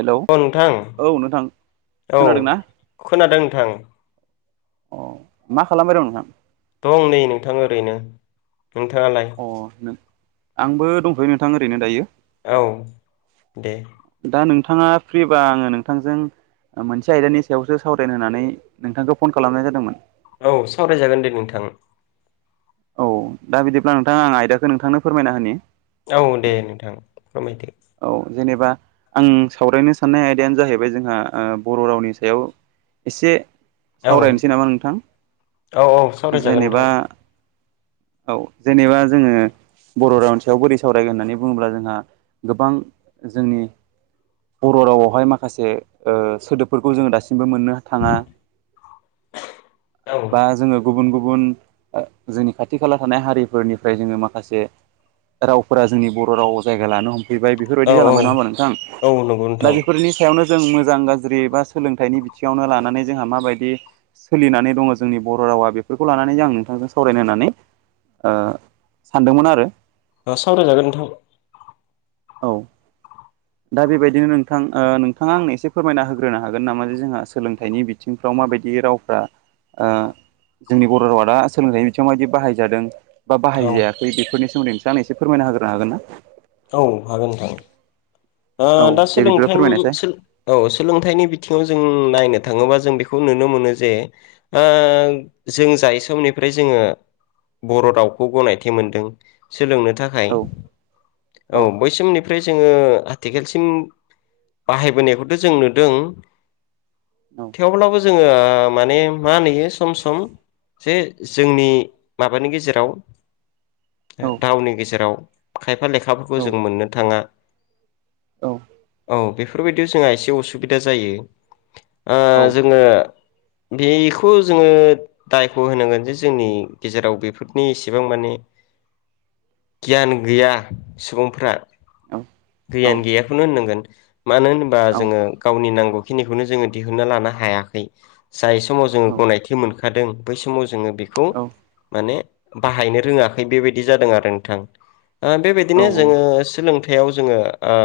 Hello, अ नोंथां औ नोंथां, औ खोनादों ना? खोनादों नोंथां अ, मा खालामबाय दं नोंथां? दं नै नोंथां ओरैनो। नोंथांङालाय? अ नों आंबो दंथ'यो नोंथां ओरैनो दायो। औ, दे। दा नोंथाङा फ्रिबा आङो नोंथांजों मोनसे आयदानि सायावसो सावरायनो होननानै नोंथांखौ फन खालामनाय जादोंमोन। औ, सावरायजागोन दे नोंथां। औ, दा बिदिब्ला नोंथां आं आयदाखौ नोंथांनो फोरमायना होनि। औ दे नोंथां फोरमायदो औ, जेनेबा आं सावरायनो साननाय आयदायानो जाहैबाय जोंहा ओ बर' रावनि सायाव एसे औ सावरायनोसै नामा नोंथां। औ औ सावरायजागोन जेनेबा नोंथां औ जेनेबा जोङो बर' रावनि सयाव बोरै सावरायगोन होननानै बुङोब्ला जोंहा गोबां जोंनि बर' रावावहाय माखासे ओ सोदोबफोरखौ जोङो दासिम बो मोन्नो थाङा, औ बा जोङो गुबुन गुबुन गुबुन जोंनि खाथि खाला थानाय हारिफोरनिफ्राय जोङो माखासे रावफोरा जोंनि बर' रावाव जायगा लानो हम फैबाय, बेफोरबायदि औ औ जालांबाय नङा होमबा नोंथां। औ नंगौ दा नोंथां बेफोरनि सायावनो जों मोजां गाज्रि एबा सोलोंथाइनि बिथिङावनो लानानै जोंहा माबायदि सोलिनानै दङ जोंनि बर' रावा बेफोरखौ लानानै आं नोंथांजों सावरायनो होननानै ओ सानदोंमोन आरो। ओ सावरायजागोन नोंथां। औ। दा बेबायदिनो नोंथां ओ नोंथाङा आंनो एसे फोरमायना होग्रोनो हागोन नामा जे जोंहा सोलोंथाइनि बिथिंफ्राव माबायदि रावफ्रा ओ जोंनि बर' रावा दा सोलोंथाइनि बिथिंङाव माबायदि बाहायजादों? बा औ बाहायजायाखै बेफोरनि सोमोन्दै नोंसो आंनो एसे फोरमायना होग्रोनो हागोन ना? औ हागोन नोंथां। ओ औ दा दे बिदिब्ला सोलोंथाय फोरमायनायसाय औ सोलोंथाइनि बिथिङाव जों नायनो थाङोबा जों बेखौ नुनो मोनो जे, ओ जों जाय समनिफ्राय जोङो बर' रावखौ गनायथि मोनदों। सोलोंनो थाखाय, औ औ बै समनिफ्राय जोङो सिम बाहायबोनायखौथ' जों नुदों औ थेवब्लाबो जोङो माने मा नुयो सम सम जे जोंनि माबानि गेजेराव औ रावनि गेजेराव खायफा औ लेखाफोरखौ जों मोननो थाङा। औ औ बेफोरबायदियाव जोंहा एसे असुबिदा जायो ओ जोङो बेखौ जोङो दायखौ' होनांगोन जे जोंनि गेजेराव बेफोरनि इसेबां माने गियान गैया सुबुंफ्रा औ औ गैयानो ओननांगोन मानो होनोबा औ जोङो गावनि नांगौखिनिखौनो जोङो दिहुनना लानो हायाखै जाय समाव जोङो औ गनायथि मोनखादों बै समाव जोङो बेखौ औ माने बाहायनो रोङाखै बेबायदि जादों आरो नोंथां ओ बेबायदिनो जोङो सोलों थायाव जोङो ओ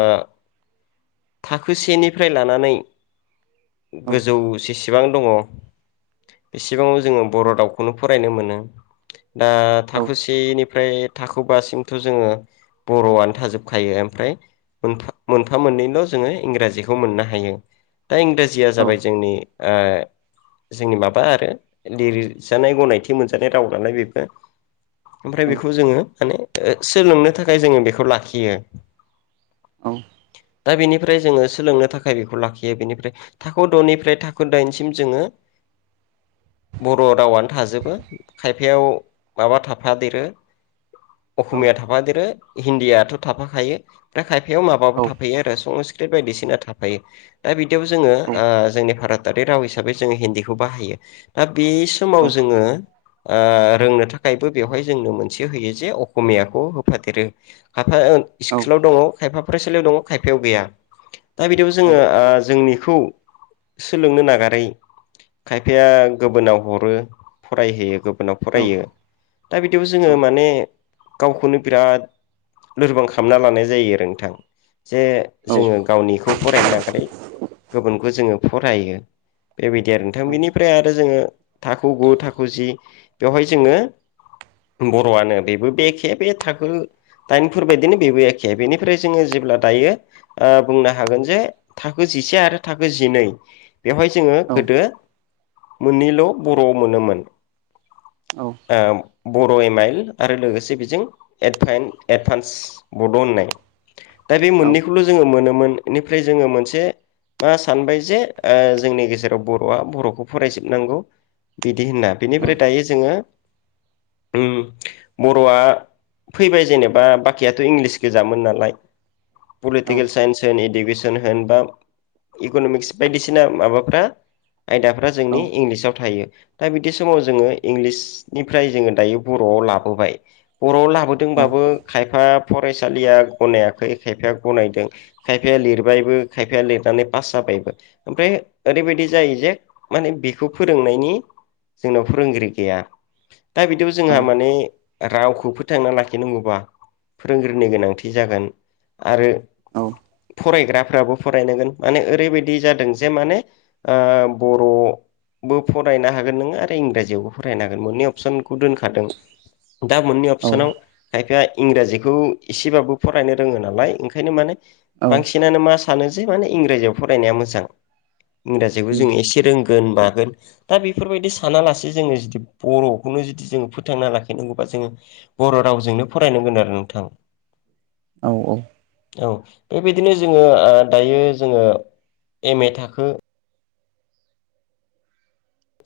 थाखो सेनिफ्राय लानानै गोजौ जे सेबां दङ बेसेबाङाव जोङो बर' दावउखौनो फरायनो मोनो दा थाखोसेनि फ्राय थाखो बासिमथ' जोङो बर'आनो थाजोबखायो ओमफ्राय मोनफा-मोनफा मोननैल' जोङो इंराजिखौ मोननो हायो दा इंराजिया जाबाय जोंनि ओ जोंनि माबा आरो लिरजानाय गनायथि मोनजानाय राव नालाय बेबो ओमफ्राय बेखौ जोङो माने ओ सोलोंनो थाखाय जोङो बेखौ लाखियो औ दा बेनिफ्राय जोङो सोलोंनो थाखाय बेखौ लाखियो बेनिफ्राय थाखो द'निफ्राय थाखो दाइनसिम जोङो [inaudible] बर' रावनो थाजोबो खायफायाव माबा थाफा देरो अख'मिया थाफादेरो हिन्दीयाथ' थाफाखायो। खायफायाव माबाबो थाफैायो आरो संस्कृत बायदिसिना थाफायो दा बिदियाव जोङो ओ जोंनि भारत आरि राव हिसाबै जोङो हिन्दीखौ बाहायो दा बे समाव जोङो ओ रोंनो थाखायबो बेवहाय जोंनो मोनसे होयो जे अखमियाखौ होफादेरो [unintelligible] खायफा फरायसालियाव दं खायफायाव गैया दा बिदियाव जोङो ओ जोंनि खौ सोलोंनो नागारै खायफाया गोबोनाव हरो फरायहोयो गोबोनाव फरायो। दा बिदिबो जोङो माने गावखौनो बिराद लोरबां खामना लानाय जायो आरो नोंथां जे जोङो गावनि खौ फरायनो नागारै गोबोनखौ जोङो फरायो बेबायदि आरो थां बिनिफ्राय आरो जोङो थाखो गु थाखो जि बेवहाय जोङो बर'आनो बेबो बेखे बे थाखो दाइनफोरबायदिनो बेबो ए खे बेनिफ्राय जोङो जेब्ला दायो ओ बुंनो हागोन जे थाखो जिसे आरो थाखो जिनै बेवहाय जोङो गोदो मोननैल' बर' मोनोमोन ओम बर' एमाइल आरो लोगोसे बेजों एदभेन्द-एडभान्स बड' होननाय दा बे मोननैखौल' जोङो मोनोमोन एनिफ्राय जोङो मोनसे मा सानबाय जे ओ जोंनि गेजेराव बर'आ बर'खौ फरायजोबनांगौ बिदि होनना बिनिफ्राय दायो जोङो उम बर'आ फैबाय जेनेबा बाखिया थो इंलिस गोजामोन नालाय औ पलिटिकेल साइन्स होन इडुकेसन होन बा इक'न'मिक्स बायदिसिना माबाफ्रा आयदाफ्रा जोंनि औ औ इंलिसाव थायो दा बिदि समाव औ जोङो इंलिसनिफ्राय जोङो दायो बर' आव लाबोबाय बर'आव लाबोदोंबाबो खायफा फरायसालिया गनायाखै खायफाया गनायदों खायफाया लिरबायबो खायफाया लिरनानै पास जाबायबो ओमफ्राय ओरैबायदि जायो जे माने बेखौ फोरोंनायनि जोंनाव फोरोंगिरि गैया दा बिदियाव जोंहा औ माने रावखौ फोथांना लाखिनांगौबा फोरोंगिरिनि गोनांथि जागोन आरो औ फरायग्राफ्राबो फरायनांगोन माने ओरैबायदि जादों जे माने ओ बर' बो फरायनो हागोन नोङो आरो इंराजियावबो फरायनो हागोन मोननै अपसनखौ दोनखादों दा मोननै अपसनाव खायफाया इंराजिखौ एसेबाबो फरायनो रोङो नालाय ओंखायनो माने औ बांसिनानो मा सानो जे माने इंराजियाव फरायनाया मोजां इंराजिखौ जों उम एसे रोंगो- गोन मागोन दा बेफोरबायदि सानालासे जोङो जुदि बर'खौनो जुदि जों फोथांना लाखिनांगौबा- जोङो बर' रावजोंनो फरायनांगोन आरो नोंथां। औ-औ। औ बेबायदिनो जोङो ओ दायो जोङो एम ए थाखो-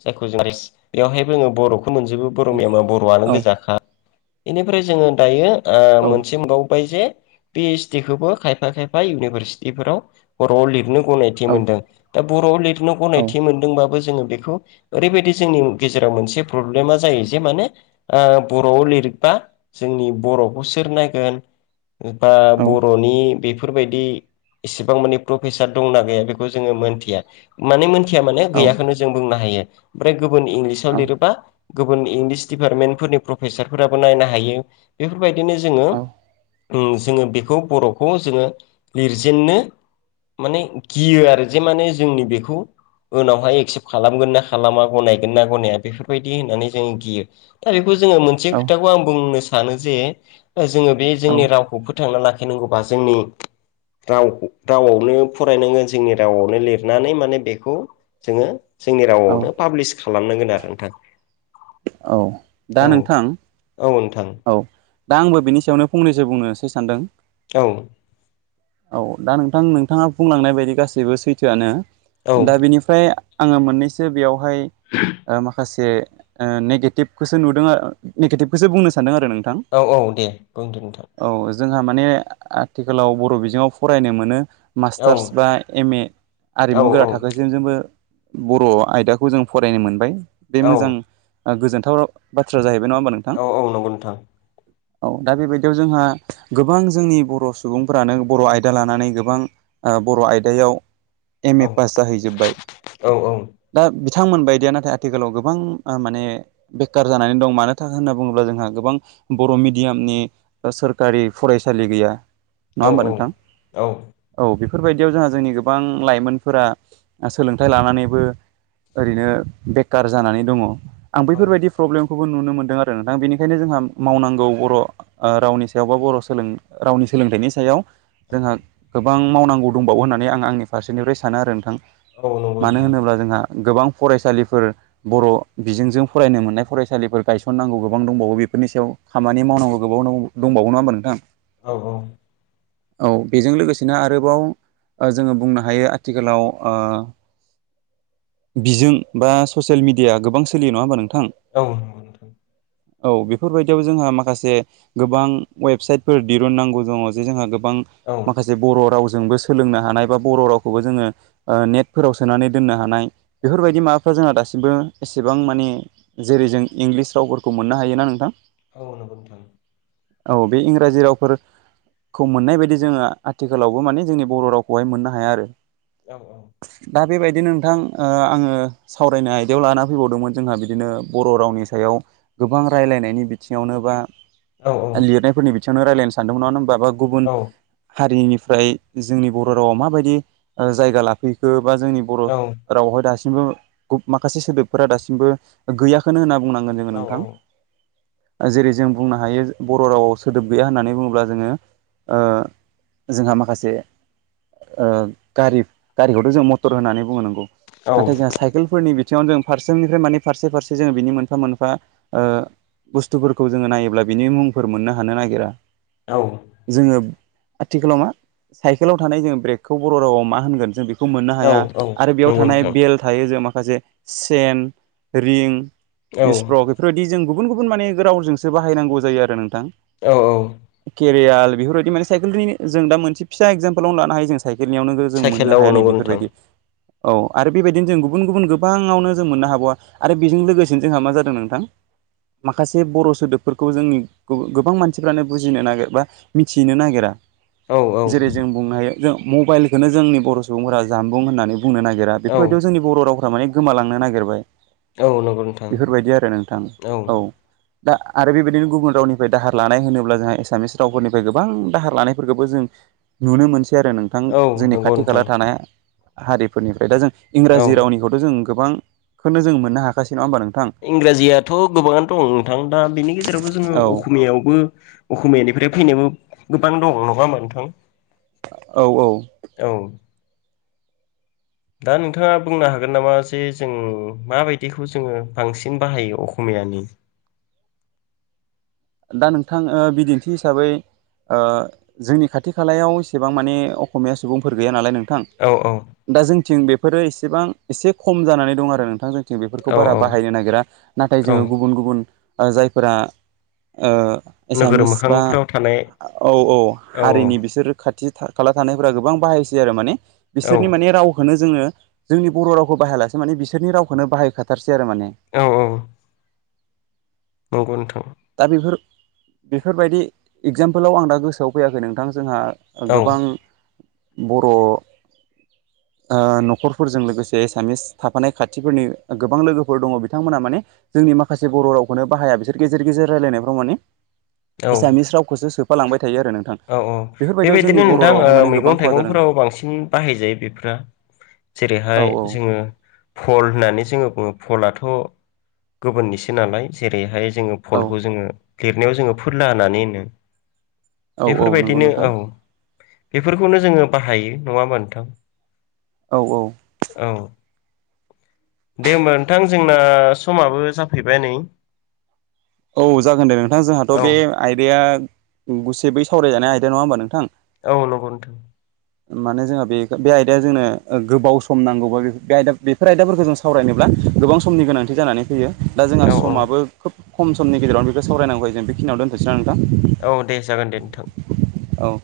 जायखौ जों बेवहायबो जोङो बर'खौ मोनजोबो बर' औ मिडियामाव बर'आनो औ गोजाखा। बेनिफ्राय जोङो दायो ओ औ मोनसे मोनबावबाय जे- पि एस डि खौबो खायफा-खायफा इउनिभारसिटिफोराव बर'आव लिरनो- औ गनायथि मोनदों दा बर'आव लिरनो गनायथि मोनदोंबाबो जोङो बेखौ- ओरैबायदि जोंनि गेजेराव मोनसे प्रब्लेमा जायो जे माने ओ बर'आव लिरबा जोंनि बर'खौ सोर नायगोन ओ बा बर'नि बेफोरबायदि- इसेबां माने प्रफेसार दंना गैया बेखौ जोङो मोनथिया माने मोनथिया माने गैयाखौनो जों बुंनो हा- ओमफ्राय गुबुन इंलिसाव लिरोबा गुबुन इंलिस दिडिपार्टमेन्टफोरनि प्रफेसारफोराबो नायनो हायो। बेफोरबायदिनो जोङो- ओं जोङो बेखौ बर'खौ जोङो लिरजेननो- माने गियो आरो जे माने जोंनि बेखौ उनावहाय एक्सेप्ट खालामगोन ना खा- खालामा गनायगोन ना गनाया बेफोरबायदि होननानै जों गियो दा बेखौ जोङो मोनसे खोथाखौ आं बुंनो सानो- सानो जे ओ जोङो बे जोंनि रावखौ फोथांना लाखिनांगौबा जोंनि- राव उ रावआवनो फरायनांगोन जोंनि रावआवनो लिर- नानै माने बेखौ जोङो जोंनि औ रावआव- पुलिस खालामनांगोन आरो नोंथां। औ दा नोंथां- थां। औ दा आंबो बिनि सायावनो फंनैसो बुंनोसै सानदों- औ। औ दा नोंथां नोंथाङा बुंलांनाय बायदि गासैबो सैथोआनो। दा औ बेनिफ्राय आङो मोननैसो बेयावहाय ओ माखासे- जे ओ नेगेटिभखौसो नुदों आ नेगेटिभखौसो बुंनो सानदों आं- औ-औ दे बुंदो नोंथां- औ जोंहा माने आ आथिखालाव बर' बिजोङाव फरायनो मोनो। औ मास्टार्स बा एम ए आरिमु औ गोरा थाखोजों जोंबो- बर' आयदाखौ जों फरायनो मोनबाय बे औ मोजां ओ गोजोनथाव बाथ्रा जाहैबाय। बे नङा होनबा नोंथां- था। औ दा बेबायदियाव जोंहा गोबां जोंनि बर' सुबुंफोरानो बर' आयदा लानानै गोबां- ओ बर' आयदायाव एम ए औ पास जाहैजोब्बाय औ औ दा बि- बिथांमोनबायदिया नाथाय आथिखालाव गोबां ओ माने बेखार जानानै दं मानो थाखाय होनना बुङोब्ला जों- ओ गोबां बर' मिडियामनि ओ सोरखारि फरायसालि गैया। औ नङा होमबा नोंथां औ बे- बेफोरबायदियाव जोंहा जोंनि गोबां लाइमोनफोरा सोलोंथाइ लानानैबो- ओरैनो बेखार जानानै दङ' आं औ बैफोरबायदि प्रब्लेमखौबो नुनो मोनदों आरो नोंथां बेनि- खायनो जोंहा मावनांगौ बर' ओ रावनि सायाव बा बर' सोलों रावनि सोलोंथाइनि सायाव जोंहा गोबां मावनांगौ दंबावो होननानै आं आंनि फारसेनिफ्राय सानो आरो नोंथां। औ नंगौ मानो नोंथां होनोब्ला जोंहा गोबां फरायसालिफोर बर' बिजोंजों फरायनो मोननाय फरायसालिफोर गायसननांगौ गोबां दंबावो। बेफोरनि सायाव खामानि मावनांगौ गोबाव दंबाव-दंबावो नङा होनबा नोंथां। औ औ। औ बेजों लोगोसेनो आरोबाव ओ जोङो बुंनो हायो आथिखालाव ओ बिजों बा ससियेल मिडिया गोबां सोलियो नङा होमबा नों औ औ बेफोरबायदियाव जोंहा माखासे गोबां वेबसाइटफोर दिरुननांगौ दङ जे जोंहा बां औ माखासे बर' राव जोंबो सोलोंनो हानाय बा बर' रावखौबो जोङो ओ नेटफोराव सोनानै दोननो हानाय औ बेफोरबायदि माबाफ्रा जोंहा दासिमबो एसेबां मानि जेरै जों इंलिस रावफोरखौ मोननो हायो ना नोंथां औ नंगौ नोंथां औ बे इंराजि रावफोर खौ मोननाय बायदि जोङो आथिखालावबो माने जोंनि बर' रावखौहाय मोननो हाया आरो औ औ दा बेबायदिनो नोंथां ओ आङो सावरायनो आयदायाव लाना फैबावदोंमोन जोंहा बिदिनो बर' रावनि सायाव गोबां रायलायनायनि बिथिङावनो बा औ लिरनायफोरनि बिथिङावनो रायलायनो सानदोंमोन नङा होन बाबा गुबुन हारिनिफ्राय जोंनि बर' रावआव माबायदि जायगा लाफैखो बा जोंनि बर' रावआवहाय दासिमबो माखासे सोदोबफोरा दासिमबो गैयाखौनो होनना बुंनां जोङो नोंथां जेरै जों बुंनो हायो बर' रावाव सोदोब गैया होननानै बुङोब्ला जोङो ओ जोंहा माखासे ओ गारि गारिखौथ' जों मटर होननानै बुङो नांगौ नाथाय औ जोंहा साइकेलफोरनि बिथिङावनो जों फारसेनिफ्राय माने फारसे फारसे जोङो बिनि मोनफा मोनफा ओ बुस्थुफोरखौ जोङो नायोब्ला बिनि मुंफोर मोननो हानो नागिरा औ जोङो आथिखालाव मा साइकेलाव थानाय जोंङो ब्रेकखौ बर' रावाव मा होनगोन जों बे खौ मोननो हाया औ औ नंगौ आरो बेयाव थानाय नोंथां बेल थायो जों माखासे सेन रिं औ इसप्र'ग बेफोरबायदि जों गुबुन गुबुन माने रावजोंसो बाहायनांगौ जायो आरो नों औ औ रियाल बेफोर बायदि माने साइकेलनिनो जों दा मोनसे फिसा एकजामफोलावनो लानो हायो जों साइकेलनियावनो जों साइकेल मोननो औ हाया नै नंगौ नोंथां बेफोरबायदि औ आरो बेबायदिनो जों गुबुन गुबुन गोबाङावनो जों मोननो हाबावा आरो बेजों लोगोसेनो जोंहा मा जादों नोंथां [inaudible] माखासे बर' सोदोबफोरखौ जोंनि गोबां मानसिफ्रानो बुजिनो नागिर बा मिथिनो नागिरा औ औ जेरै जों बुंनो हायो जों मबाइलखौनो जोंनि बर' सुबुंफोरा जानबुं होननानै बुंनो नागिरा औ बेफोर बायदियाव जोंनि बर' रावफ्रा माने गोमालांनो नागिरबाय औ नंगौ नोंथां थां औ दा आरो बेबायदिनो गुबुन रावनिफ्राय दाहार लानाय होनोब्ला जोंहा एसामिस रावफोरनिफ्राय गोबां दाहार लानायफोरखौबो जों नुनो मोनसै आरो नोंथां औ जोंनि नंगौ खाथि खाला नोंथां थानाय हारिफोरनिफ्राय दा जों औ इंराजि रावनिखौथ' जों गोबांखौनो जों मोननो हाखासै नङा होमबा नोंथां थ' गोबांनो दं नोंथां दा बेनि गेजेरावबो जोङो औ असमियावबो अस'मियानिफ्राय फै [unintelligible] गोबां दङ नङा नोंथां औ औ औ दा नोंथाङा बुंनो हागोन नामा जे जों माबायदिखौ जोङो बांसिन बाहायो अकमिया बियानि दा नोंथां ओ बिदिन्थि हिसाबै ओ जोंनि खाथि खालायाव एसेबां माने असमिया सुबुंफोर गैया नालाय नों थां औ औ दा जोंथिं बेफोरो एसेबां एसे खम जानानै दं आरो नोंथां जों बेफोरखौ औ बारा औ बाहायनो नागिरा नाथाय औ जोङो गुबुन गुबुन ओ जायफोरा ओ नोगोर एसामिस बा मोखांफ्राव थानाय औ औ हारिनि बिसोरो खाथि खाला थानायफोरा गोबां बाहायसै आरो माने औ बिसोरनि माने रावखौनो जोङो जोंनि बर' रावखौ बाहायालासे माने बिसोरनि रावखौनो बाहायखाथारसै सै आरो माने औ औ नंगौ नोंथां दा बेफोर बेफोरबायदि एगजामपोलाव आं दा गोसोआव फैयाखै नोंथां जोंहा औ गोबां बर' [inaudible] ओ न'खरफोरजों लोगोसे एसामिस थाफानाय खाथिफोरनि गोबां लोगोफोर दङ बिथांमोनहा माने जों नि माखासे बर' रावखौनो बाहाया बिसोर गेजेर गेजेर रायजलायनायफ्राव माने औ एसामिस रावखौसो सोफालांबाय थायो आरो नोंथां औ औ बेफोरबायदियाव जोंनि बेबायदिनो बर' नोंथां ओ रावावहाय माने गोबां मैगं खहा जादों थाइगंफोराव बांसिन बाहायजायो बेफ्रा औ जेरैहाय जोङो फल होननानै जोङो बुङो फलाथ' गुबुननिसो नालाय जेरैहाय जोङो औ फलखौ जोङो लिरनायाव जोङो फोरला होनानै होनो औ औ नंगौ बेफोरबायदिनो नोंथां औ बेफोरखौनो जोङो बाहायो नङा होमबा नोंथां औ औ औ दे होमबा नोंथां जोंना समाबो जाफैबाय नै औ जागोन दे नोंथां जोंहाथ' औ बे आयदाया गुसेबै सावरायजानाय आयदा नङा होमबा नोंथां औ नंगौ नोथों माने जोंहा बे आयदाया जोंनो गोबाव सम नांगौबा आयदा बेफोर आयदाफोरखौ जों सावरायनोब्ला गोबां समनि गोनांथि जानानै फैयो दा जोंहा औ औ समाबो खोब खम समनि गेजेरावनो बेखौ सावरायनांगौखाय जों बेखिनियावनो दोनथसै ना नों औ दे जागोन दे नोंथां औ